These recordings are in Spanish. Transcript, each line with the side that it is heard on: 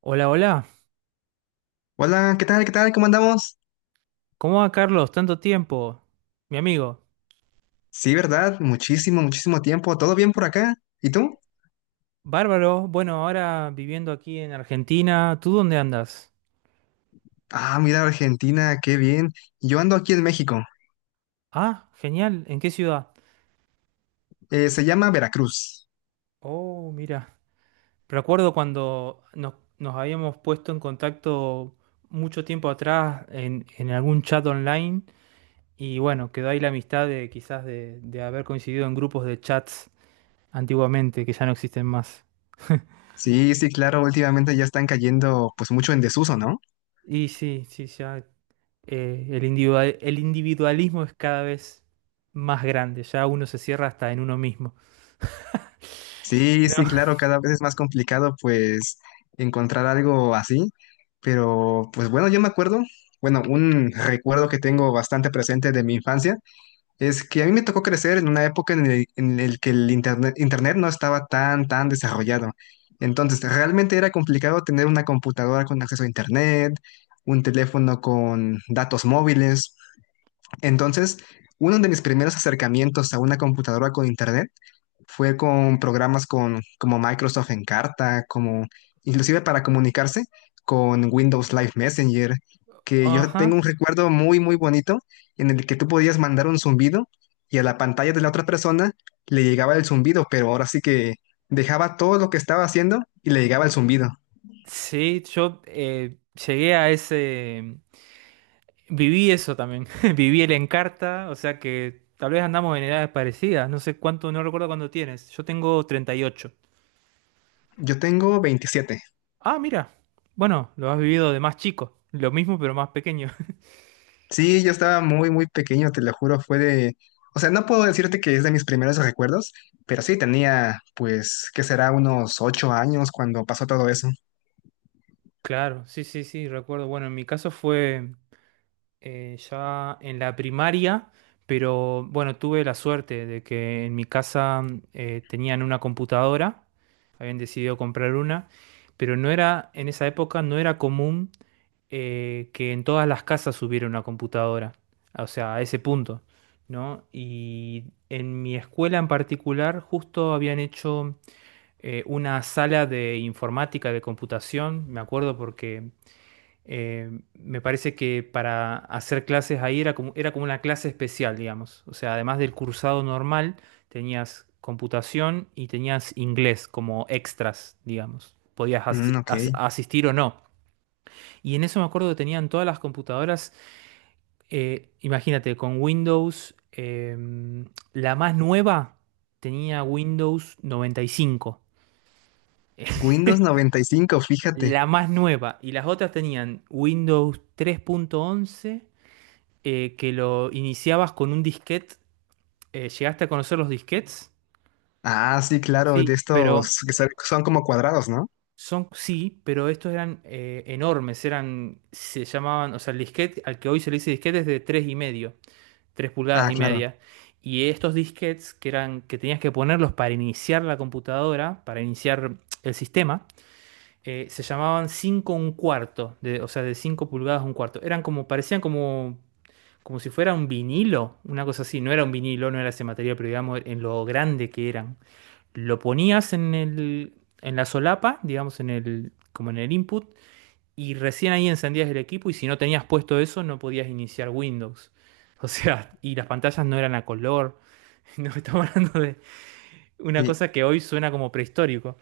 right: Hola, hola.
left: Hola, ¿qué tal? ¿Qué tal? ¿Cómo andamos?
right: ¿Cómo va, Carlos? Tanto tiempo. Mi amigo.
left: Sí, ¿verdad? Muchísimo, muchísimo tiempo. ¿Todo bien por acá? ¿Y tú?
right: Bárbaro. Bueno, ahora viviendo aquí en Argentina. ¿Tú dónde andas?
left: Ah, mira, Argentina, qué bien. Yo ando aquí en México.
right: Ah, genial. ¿En qué ciudad?
left: Se llama Veracruz.
right: Oh, mira. Recuerdo cuando nos habíamos puesto en contacto mucho tiempo atrás en algún chat online. Y bueno, quedó ahí la amistad de quizás de haber coincidido en grupos de chats antiguamente que ya no existen más.
left: Sí, sí, claro, últimamente ya están cayendo pues mucho en desuso, ¿no?
right: Y sí, sí, ya. El individualismo es cada vez más grande, ya uno se cierra hasta en uno mismo.
left: Sí,
right: No,
left: sí, claro, cada vez es más complicado pues encontrar algo así. Pero pues bueno, yo me acuerdo, bueno, un recuerdo que tengo bastante presente de mi infancia. Es que a mí me tocó crecer en una época en el que el internet no estaba tan desarrollado. Entonces, realmente era complicado tener una computadora con acceso a internet, un teléfono con datos móviles. Entonces, uno de mis primeros acercamientos a una computadora con internet fue con programas como Microsoft Encarta, como inclusive para comunicarse con Windows Live Messenger, que yo tengo
right: ajá.
left: un recuerdo muy, muy bonito en el que tú podías mandar un zumbido y a la pantalla de la otra persona le llegaba el zumbido, pero ahora sí que dejaba todo lo que estaba haciendo y le llegaba el zumbido.
right: Sí, yo llegué a ese, viví eso también, viví el Encarta, o sea que tal vez andamos en edades parecidas, no sé cuánto, no recuerdo cuándo tienes, yo tengo 38.
left: Yo tengo 27.
right: Ah, mira, bueno, lo has vivido de más chico, lo mismo pero más pequeño.
left: Sí, yo estaba muy, muy pequeño, te lo juro, fue de... O sea, no puedo decirte que es de mis primeros recuerdos, pero sí tenía, pues, que será unos 8 años cuando pasó todo eso.
right: Claro, sí, sí, sí, recuerdo, bueno, en mi caso fue... ya en la primaria, pero bueno, tuve la suerte de que en mi casa tenían una computadora, habían decidido comprar una, pero no era, en esa época no era común que en todas las casas hubiera una computadora, o sea, a ese punto, ¿no? Y en mi escuela en particular justo habían hecho una sala de informática, de computación, me acuerdo porque me parece que para hacer clases ahí era como una clase especial, digamos. O sea, además del cursado normal, tenías computación y tenías inglés como extras, digamos. Podías
left: Mm, ok.
right: asistir o no. Y en eso me acuerdo que tenían todas las computadoras, imagínate, con Windows, la más nueva tenía Windows 95.
left: Windows 95, fíjate.
right: La más nueva. Y las otras tenían Windows 3.11, que lo iniciabas con un disquete. ¿Llegaste a conocer los disquetes?
left: Ah, sí, claro, de
right: Sí, pero
left: estos que son como cuadrados, ¿no?
right: son, sí, pero estos eran enormes, eran, se llamaban, o sea, el disquete, al que hoy se le dice disquete es de tres y medio, 3 pulgadas
left: Ah,
right: y
left: claro.
right: media. Y estos disquetes que eran, que tenías que ponerlos para iniciar la computadora, para iniciar el sistema, se llamaban 5 un cuarto, de, o sea, de 5 pulgadas un cuarto. Eran como, parecían como si fuera un vinilo, una cosa así, no era un vinilo, no era ese material, pero digamos en lo grande que eran. Lo ponías en la solapa, digamos en el, como en el input, y recién ahí encendías el equipo y si no tenías puesto eso no podías iniciar Windows. O sea, y las pantallas no eran a color. No estamos hablando de una
left: Sí,
right: cosa que hoy suena como prehistórico.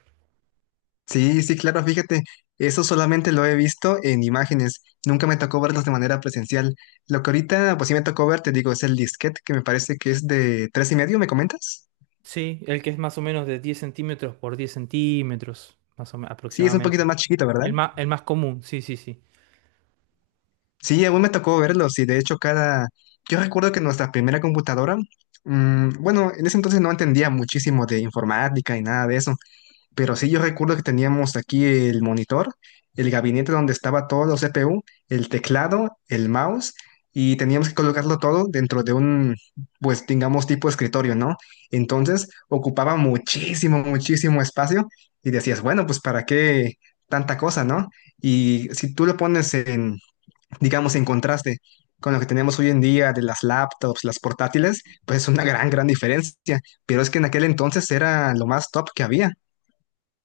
left: sí, sí, claro, fíjate. Eso solamente lo he visto en imágenes. Nunca me tocó verlos de manera presencial. Lo que ahorita, pues sí me tocó ver, te digo, es el disquete, que me parece que es de tres y medio, ¿me comentas?
right: Sí, el que es más o menos de 10 centímetros por 10 centímetros, más o menos
left: Sí, es un poquito
right: aproximadamente.
left: más chiquito, ¿verdad?
right: El más común, sí, sí, sí.
left: Sí, aún me tocó verlo. Sí, de hecho, cada. Yo recuerdo que nuestra primera computadora, bueno, en ese entonces no entendía muchísimo de informática y nada de eso. Pero sí, yo recuerdo que teníamos aquí el monitor, el gabinete donde estaba todo los CPU, el teclado, el mouse, y teníamos que colocarlo todo dentro de un, pues digamos, tipo escritorio, ¿no? Entonces ocupaba muchísimo, muchísimo espacio y decías, bueno, pues ¿para qué tanta cosa, no? Y si tú lo pones en, digamos, en contraste con lo que tenemos hoy en día de las laptops, las portátiles, pues es una gran, gran diferencia. Pero es que en aquel entonces era lo más top que había.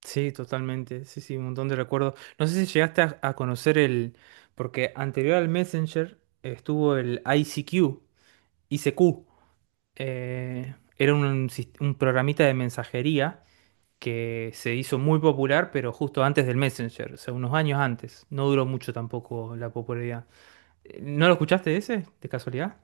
right: Sí, totalmente. Sí, sí, un montón de recuerdos. No sé si llegaste a conocer el... Porque anterior al Messenger estuvo el ICQ, ICQ. Era un programita de mensajería que se hizo muy popular, pero justo antes del Messenger, o sea, unos años antes. No duró mucho tampoco la popularidad. ¿No lo escuchaste ese, de casualidad?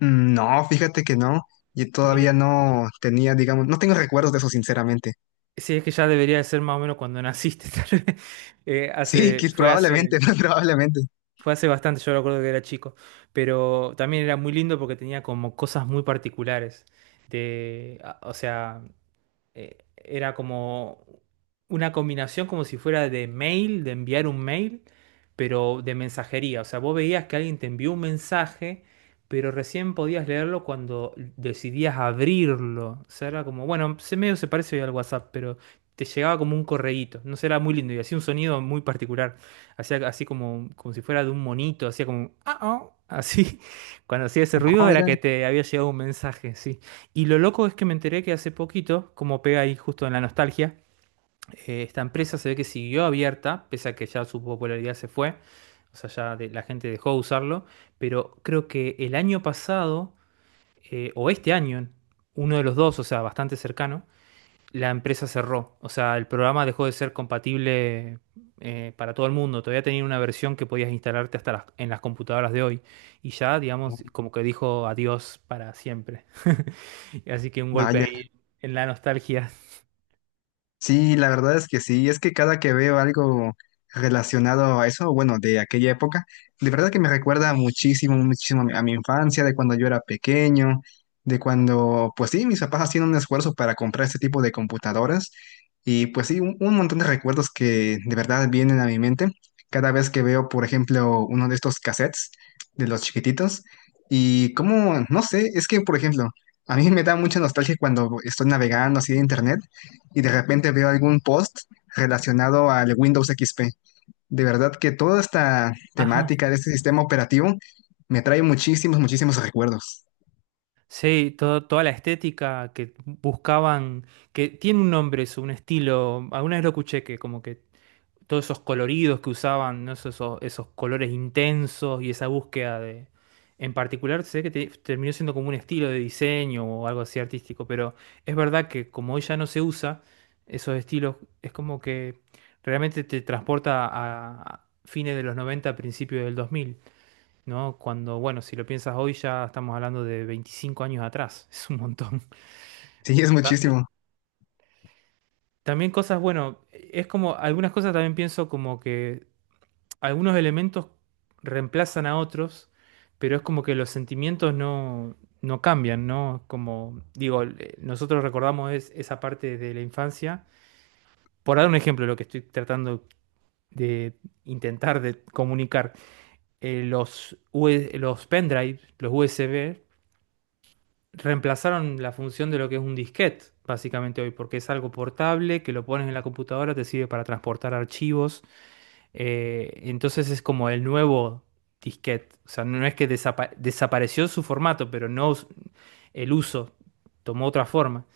left: Mm, no, fíjate que no. Y todavía
right: Mira,
left: no tenía, digamos, no tengo recuerdos de eso, sinceramente.
right: sí, es que ya debería de ser más o menos cuando naciste, tal vez. Eh,
left: Sí,
right: hace,
left: que
right: fue
left: probablemente,
right: hace...
left: probablemente.
right: Fue hace bastante, yo recuerdo que era chico, pero también era muy lindo porque tenía como cosas muy particulares. O sea, era como una combinación como si fuera de mail, de enviar un mail, pero de mensajería. O sea, vos veías que alguien te envió un mensaje, pero recién podías leerlo cuando decidías abrirlo. O sea, era como, bueno, se medio se parece hoy al WhatsApp, pero te llegaba como un correíto. No sé, era muy lindo y hacía un sonido muy particular. Hacía así como si fuera de un monito, hacía como, ah, ah", así, cuando hacía ese
left: No,
right: ruido era
left: mira,
right: que te había llegado un mensaje, sí. Y lo loco es que me enteré que hace poquito, como pega ahí justo en la nostalgia, esta empresa se ve que siguió abierta, pese a que ya su popularidad se fue, o sea, la gente dejó de usarlo, pero creo que el año pasado, o este año, uno de los dos, o sea, bastante cercano, la empresa cerró. O sea, el programa dejó de ser compatible para todo el mundo. Todavía tenía una versión que podías instalarte en las computadoras de hoy. Y ya, digamos, como que dijo adiós para siempre. Así que un golpe
left: vaya.
right: ahí en la nostalgia.
left: Sí, la verdad es que sí, es que cada que veo algo relacionado a eso, bueno, de aquella época, de verdad que me recuerda muchísimo, muchísimo a mi infancia, de cuando yo era pequeño, de cuando, pues sí, mis papás hacían un esfuerzo para comprar este tipo de computadoras y pues sí, un montón de recuerdos que de verdad vienen a mi mente cada vez que veo, por ejemplo, uno de estos cassettes de los chiquititos y como, no sé, es que, por ejemplo, a mí me da mucha nostalgia cuando estoy navegando así de internet y de repente veo algún post relacionado al Windows XP. De verdad que toda esta
right: Ajá.
left: temática de este sistema operativo me trae muchísimos, muchísimos recuerdos.
right: Sí, toda la estética que buscaban, que tiene un nombre, es un estilo. Alguna vez lo escuché que como que todos esos coloridos que usaban, ¿no? Esos colores intensos y esa búsqueda de... En particular, sé que terminó siendo como un estilo de diseño o algo así artístico, pero es verdad que como hoy ya no se usa esos estilos, es como que realmente te transporta a fines de los 90 principios del 2000, ¿no? Cuando, bueno, si lo piensas hoy ya estamos hablando de 25 años atrás, es un montón.
left: Sí, es
right: Bastante.
left: muchísimo.
right: También cosas, bueno, es como, algunas cosas también pienso como que algunos elementos reemplazan a otros, pero es como que los sentimientos no, no cambian, ¿no? Como digo, nosotros recordamos esa parte de la infancia. Por dar un ejemplo, lo que estoy tratando de intentar de comunicar, los, U- S los pendrives los USB, reemplazaron la función de lo que es un disquete, básicamente hoy, porque es algo portable, que lo pones en la computadora, te sirve para transportar archivos. Entonces es como el nuevo disquete. O sea, no es que desapareció su formato, pero no us- el uso tomó otra forma.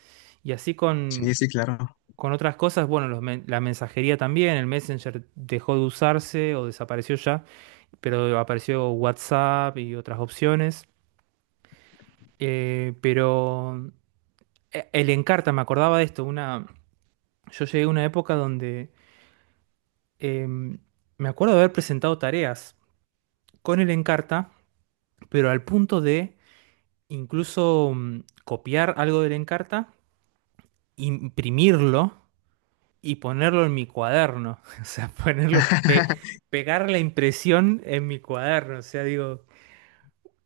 right: Y así con,
left: Sí, sí, claro.
right: con otras cosas, bueno, la mensajería también, el Messenger dejó de usarse o desapareció ya, pero apareció WhatsApp y otras opciones. Pero el Encarta, me acordaba de esto, yo llegué a una época donde em, me acuerdo de haber presentado tareas con el Encarta pero al punto de incluso copiar algo de la Encarta, imprimirlo y ponerlo en mi cuaderno. O sea, ponerlo, pegar la impresión en mi cuaderno. O sea, digo,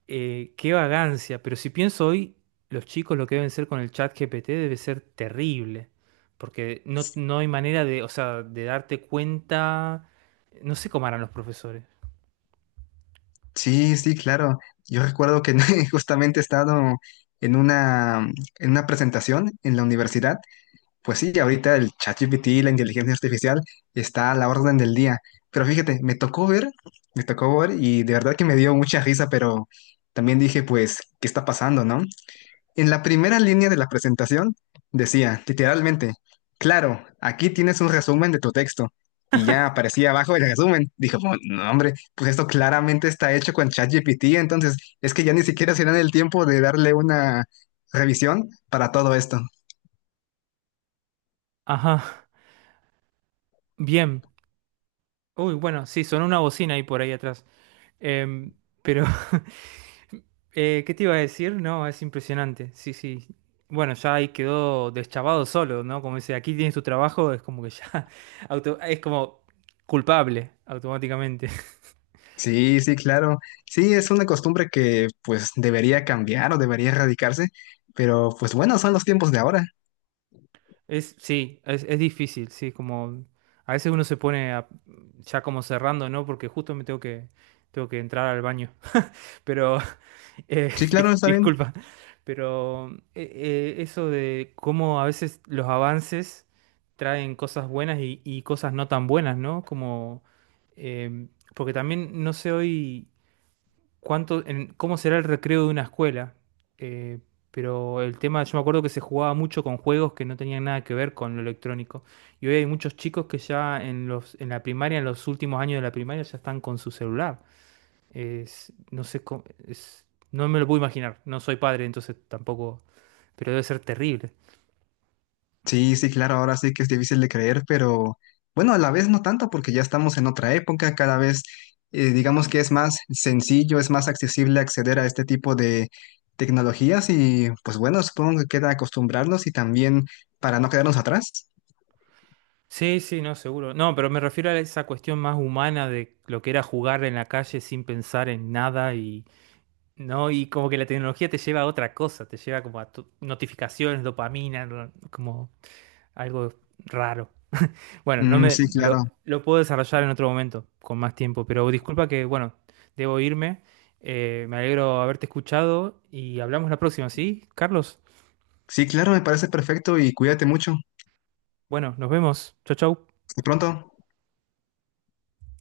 right: qué vagancia. Pero si pienso hoy, los chicos lo que deben ser con el chat GPT debe ser terrible. Porque no, no hay manera de, o sea, de darte cuenta. No sé cómo harán los profesores.
left: Sí, sí, claro. Yo recuerdo que justamente he estado en una presentación en la universidad. Pues sí, ahorita el ChatGPT, la inteligencia artificial, está a la orden del día. Pero fíjate, me tocó ver y de verdad que me dio mucha risa, pero también dije, pues, ¿qué está pasando, no? En la primera línea de la presentación decía, literalmente, claro, aquí tienes un resumen de tu texto. Y ya aparecía abajo el resumen. Dijo: "Pues, no, hombre, pues esto claramente está hecho con ChatGPT, entonces es que ya ni siquiera se dan el tiempo de darle una revisión para todo esto".
right: Ajá. Bien. Uy, bueno, sí, sonó una bocina ahí por ahí atrás. Em, pero, ¿qué te iba a decir? No, es impresionante. Sí, sí. Bueno, ya ahí quedó deschavado solo, ¿no? Como dice, aquí tienes tu trabajo, es como que ya es como culpable automáticamente.
left: Sí, sí, claro. Sí, es una costumbre que pues debería cambiar o debería erradicarse, pero pues bueno, son los tiempos de ahora.
right: Sí, es difícil, sí, como a veces uno se pone ya como cerrando, ¿no? Porque justo tengo que entrar al baño. Pero
left: Sí, claro, está bien.
right: disculpa, pero eso de cómo a veces los avances traen cosas buenas y cosas no tan buenas, ¿no? Como, em, porque también no sé hoy cuánto, cómo será el recreo de una escuela, eh, pero el tema, yo me acuerdo que se jugaba mucho con juegos que no tenían nada que ver con lo electrónico. Y hoy hay muchos chicos que ya en la primaria, en los últimos años de la primaria, ya están con su celular. Es, no sé cómo, no me lo puedo imaginar. No soy padre, entonces tampoco, pero debe ser terrible.
left: Sí, sí, claro, ahora sí que es difícil de creer, pero bueno, a la vez no tanto porque ya estamos en otra época, cada vez digamos que es más sencillo, es más accesible acceder a este tipo de tecnologías y pues bueno, supongo que queda acostumbrarnos y también para no quedarnos atrás.
right: Sí, sí, no, seguro. No, pero me refiero a esa cuestión más humana de lo que era jugar en la calle sin pensar en nada y no, y como que la tecnología te lleva a otra cosa, te lleva como a notificaciones, dopamina, como algo raro. Bueno, no
left: Mm,
right: me
left: sí,
right: lo,
left: claro.
right: lo puedo desarrollar en otro momento, con más tiempo, pero disculpa que, bueno, debo irme. Me alegro haberte escuchado y hablamos la próxima, ¿sí? Carlos,
left: Sí, claro, me parece perfecto y cuídate mucho.
right: bueno, nos vemos. Chau, chau.
left: Hasta pronto.